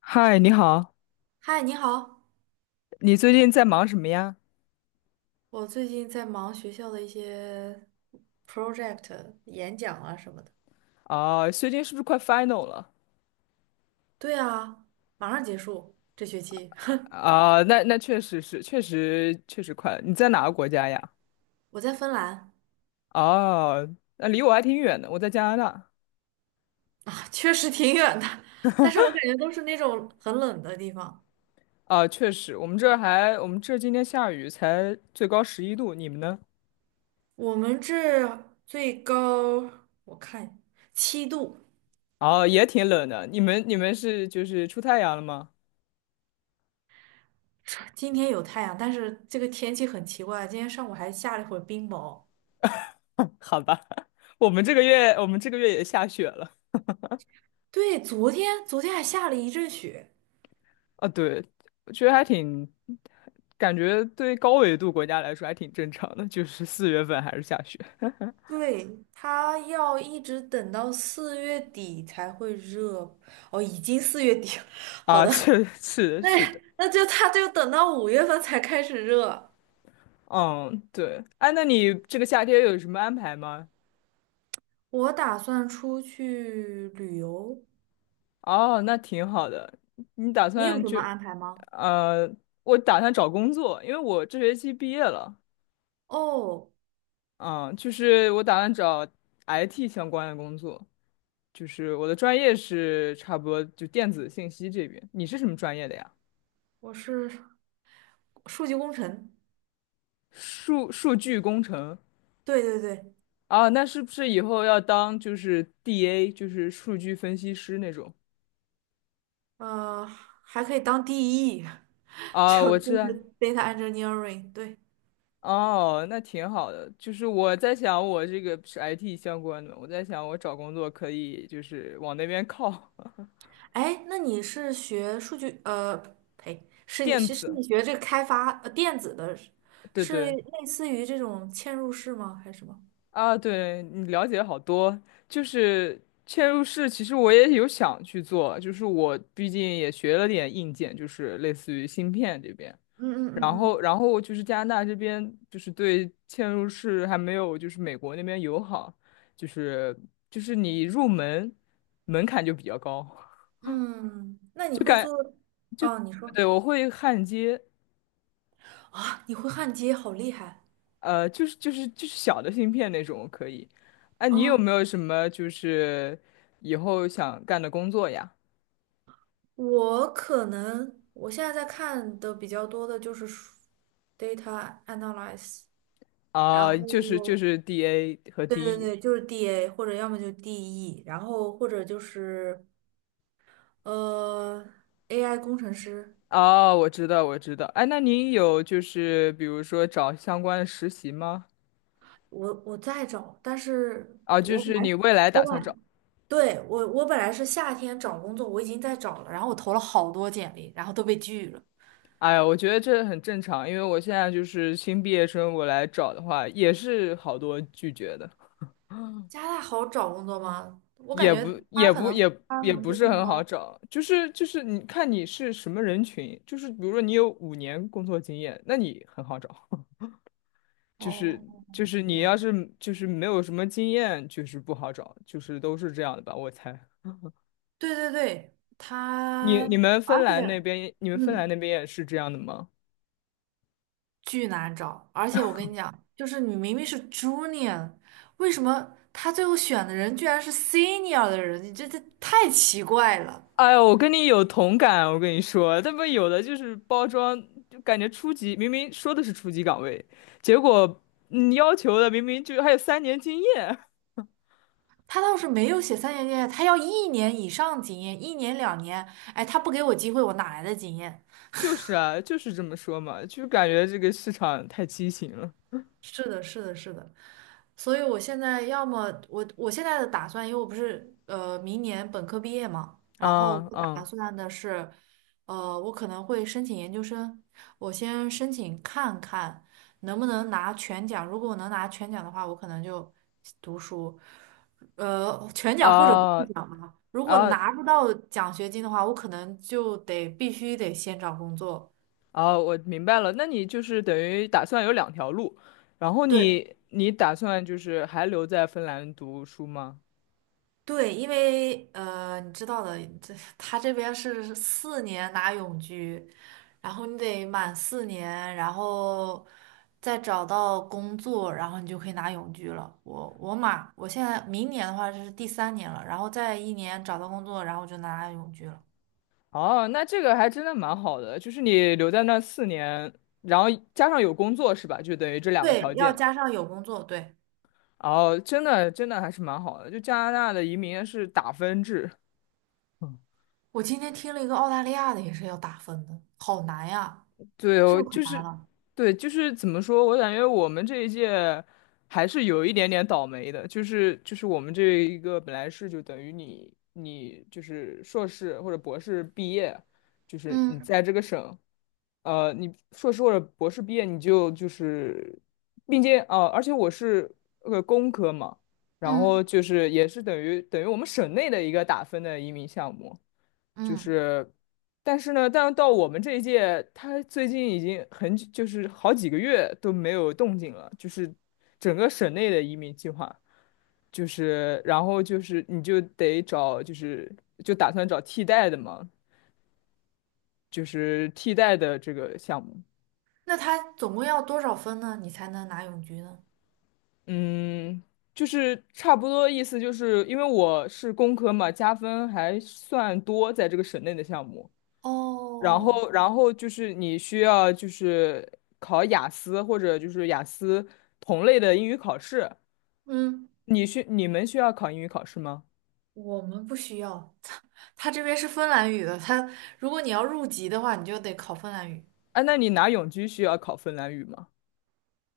嗨，你好，嗨，你好，你最近在忙什么呀？我最近在忙学校的一些 project 演讲啊什么的。啊，最近是不是快 final 了？对啊，马上结束这学期。啊，那确实是，确实确实快了。你在哪个国家呀？我在芬兰。哦，那离我还挺远的，我在加拿大。啊确实挺远的，但是我感觉都是那种很冷的地方。啊，确实，我们这儿今天下雨，才最高11度，你们呢？我们这最高我看七度。哦，也挺冷的。你们是就是出太阳了吗？今天有太阳，但是这个天气很奇怪，今天上午还下了一会儿冰雹。好吧，我们这个月也下雪了。对，昨天还下了一阵雪。啊，对，我觉得还挺，感觉对高纬度国家来说还挺正常的，就是四月份还是下雪对，他要一直等到四月底才会热。哦，已经四月底了。好啊，的。是 的，那是的，那就他就等到五月份才开始热。嗯，对，哎，那你这个夏天有什么安排吗？我打算出去旅游，哦，那挺好的，你打你有算什就么安排吗？呃，我打算找工作，因为我这学期毕业了，哦，嗯，就是我打算找 IT 相关的工作，就是我的专业是差不多就电子信息这边，你是什么专业的呀？我是数据工程。数据工程。对对对，啊，那是不是以后要当就是 DA，就是数据分析师那种？呃，还可以当 DE。啊，就我就知道。是 data engineering，对。哦，那挺好的。就是我在想，我这个是 IT 相关的，我在想我找工作可以就是往那边靠。哎，那你是学数据呸，是你电是是子，你学这个开发电子的，对是对类似于这种嵌入式吗？还是什么？啊，对你了解好多。就是嵌入式，其实我也有想去做，就是我毕竟也学了点硬件，就是类似于芯片这边。嗯然嗯后，嗯然后就是加拿大这边就是对嵌入式还没有就是美国那边友好，就是就是你入门门槛就比较高。嗯，嗯，那你会做？啊，你 说。对，我会焊接，啊，你会焊接，好厉害就是小的芯片那种可以。哎、啊！你有没有什么就是以后想干的工作呀？我可能我现在在看的比较多的就是data analyze。然啊、就是就后是 DA 和 对对 DE。对，就是 DA 或者要么就 DE，然后或者就是呃，AI 工程师。哦，我知道，我知道。哎，那您有就是比如说找相关的实习吗？我在找，但是啊，就我本是来你未来我打算找？本对我我本来是夏天找工作，我已经在找了，然后我投了好多简历，然后都被拒了。哎呀，我觉得这很正常，因为我现在就是新毕业生，我来找的话也是好多拒绝的，加拿大好找工作吗？我感觉它可能包也容不度是更很好高。找，就是你看你是什么人群，就是比如说你有5年工作经验，那你很好找，就是哦，就是你了要解。是就是没有什么经验，就是不好找，就是都是这样的吧，我猜。对对对，而且你们芬兰嗯，那边也是这样的吗？巨难找。而且我跟你讲，就是你明明是 junior，为什么他最后选的人居然是 senior 的人？你这太奇怪了。哎呦，我跟你有同感，我跟你说，他们有的就是包装，就感觉初级，明明说的是初级岗位，结果你要求的明明就还有3年经验，他倒是没有写三年经验，他要一年以上经验，一年两年。哎，他不给我机会，我哪来的经验？就是啊，就是这么说嘛，就感觉这个市场太畸形了。是的，是的，是的，所以我现在的打算，因为我不是明年本科毕业嘛，然后啊我打啊算的是，我可能会申请研究生，我先申请看看能不能拿全奖，如果我能拿全奖的话，我可能就读书，全奖或者啊半奖嘛，如果啊拿不到奖学金的话，我可能就得必须得先找工作。啊！我明白了，那你就是等于打算有两条路，然后对。你打算就是还留在芬兰读书吗？对，因为你知道的，他这边是四年拿永居，然后你得满四年，然后再找到工作，然后你就可以拿永居了。我满，我现在明年的话是第三年了，然后再一年找到工作，然后我就拿永居了。哦，那这个还真的蛮好的，就是你留在那4年，然后加上有工作是吧？就等于这两个对，条要件。加上有工作。对，哦，真的真的还是蛮好的，就加拿大的移民是打分制。我今天听了一个澳大利亚的也是要打分的，好难呀，对，是哦，不是可就难是，了？对，就是怎么说？我感觉我们这一届还是有一点点倒霉的，就是我们这一个本来是就等于你就是硕士或者博士毕业，就是你嗯在这个省，你硕士或者博士毕业，你就就是，并且而且我是工科嘛，然后嗯就是也是等于我们省内的一个打分的移民项目，就嗯。是，但是呢，但到我们这一届，他最近已经很久就是好几个月都没有动静了，就是整个省内的移民计划，就是然后就是你就得找就是就打算找替代的嘛，就是替代的这个项目，那他总共要多少分呢？你才能拿永居呢？嗯。就是差不多意思，就是因为我是工科嘛，加分还算多，在这个省内的项目，然哦，后，然后就是你需要就是考雅思或者就是雅思同类的英语考试。嗯，你们需要考英语考试吗？我们不需要。他这边是芬兰语的，如果你要入籍的话，你就得考芬兰语。啊，那你拿永居需要考芬兰语吗？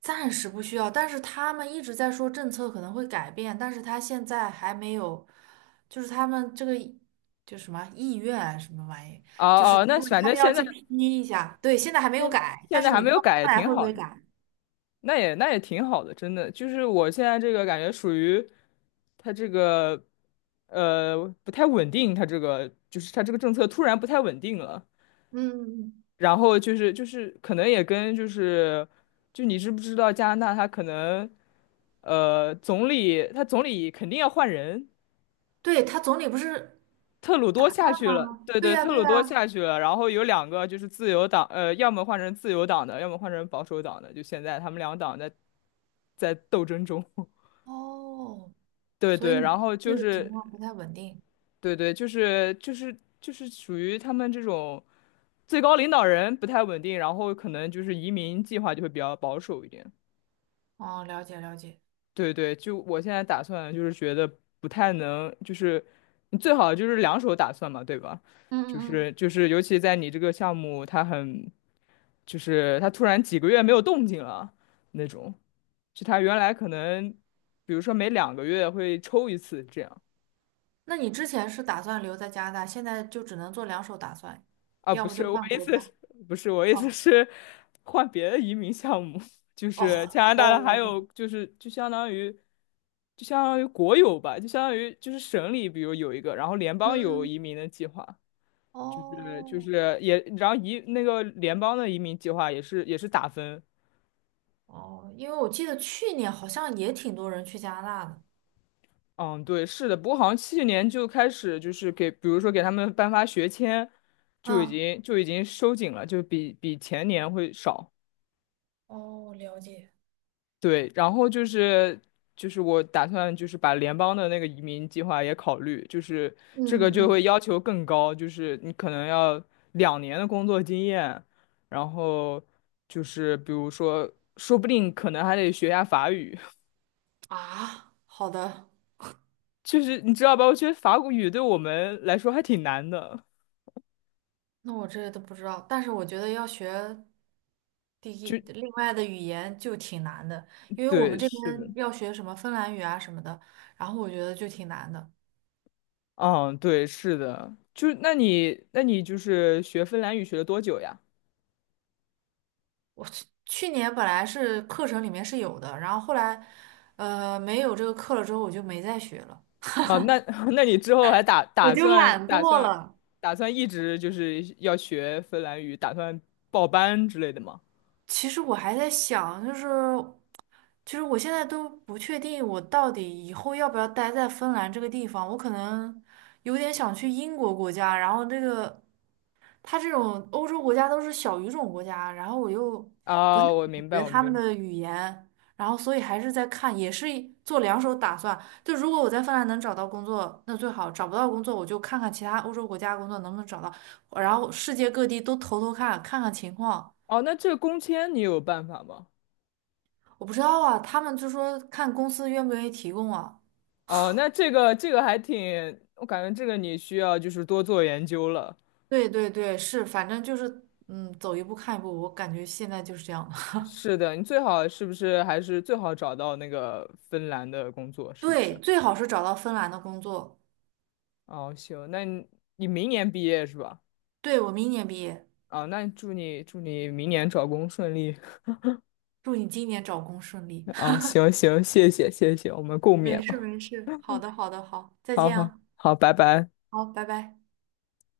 暂时不需要。但是他们一直在说政策可能会改变，但是他现在还没有，就是他们这个就什么意愿啊什么玩意，哦就是哦，他那们反他正们要去批一下，对，现在还没有现改，现但在是还你不没知有道改，也将来挺会不好会的。改。那也挺好的，真的。就是我现在这个感觉属于它这个不太稳定，它这个就是它这个政策突然不太稳定了。嗯，然后就是可能也跟就是你知不知道加拿大他可能总理肯定要换人，对，他总理不是，特鲁多下去了，吗？对对对，呀，特对鲁多呀。下去了，然后有两个就是自由党，要么换成自由党的，要么换成保守党的，就现在他们两党在斗争中，哦，对所以对，你然后这就个情是况不太稳定。对对，就是属于他们这种最高领导人不太稳定，然后可能就是移民计划就会比较保守一点。哦，了解了解。对对，就我现在打算就是觉得不太能，就是你最好就是两手打算嘛，对吧？嗯嗯就嗯，是就是，尤其在你这个项目，它很就是它突然几个月没有动静了那种，就它原来可能，比如说每2个月会抽一次这样。那你之前是打算留在加拿大，现在就只能做两手打算，啊，要不不是，就我换意国思家。是，不是，我意思哦是换别的移民项目，就是加哦拿大的，还哦，有就是就相当于国有吧，就相当于就是省里，比如有一个，然后联邦有嗯移民的计划，就是就哦是也，然后那个联邦的移民计划也是打分。哦，因为我记得去年好像也挺多人去加拿大的。嗯，对，是的，不过好像去年就开始就是给，比如说给他们颁发学签，嗯，就已经收紧了，就比前年会少。哦，了解。对，然后就是我打算就是把联邦的那个移民计划也考虑，就是这个嗯嗯就会嗯，要求更高，就是你可能要2年的工作经验，然后就是比如说，说不定可能还得学一下法语，啊，好的。就是你知道吧？我觉得法语对我们来说还挺难的，那我这都不知道，但是我觉得要学第一就另外的语言就挺难的，因为我们对，这是的，边要学什么芬兰语啊什么的，然后我觉得就挺难的。嗯，对，是的，就那你就是学芬兰语学了多久呀？我去年本来是课程里面是有的，然后后来没有这个课了之后，我就没再学了。哦，那 那你之后还打我打就算懒打惰算了。打算一直就是要学芬兰语，打算报班之类的吗？其实我还在想，就是其实我现在都不确定我到底以后要不要待在芬兰这个地方，我可能有点想去英国国家，然后这个。他这种欧洲国家都是小语种国家，然后我又不太啊、我懂明白，得我他们明白。的语言，然后所以还是在看，也是一做两手打算。就如果我在芬兰能找到工作，那最好；找不到工作，我就看看其他欧洲国家工作能不能找到，然后世界各地都投投看，看看情况。哦，那这个工签你有办法吗？我不知道啊，他们就说看公司愿不愿意提供啊。哦，那这个还挺，我感觉这个你需要就是多做研究了。对对对，是，反正就是走一步看一步，我感觉现在就是这样的。是 的，你最好是不是还是最好找到那个芬兰的工作，是不是？对，最好是找到芬兰的工作。哦，行，那你明年毕业是吧？对，我明年毕业。啊、那祝你明年找工顺利。祝你今年找工顺利。哦，行行，谢谢谢谢，我们共勉没事吧。没事，好的，好的，好，再好见好啊，好，拜拜。好，拜拜。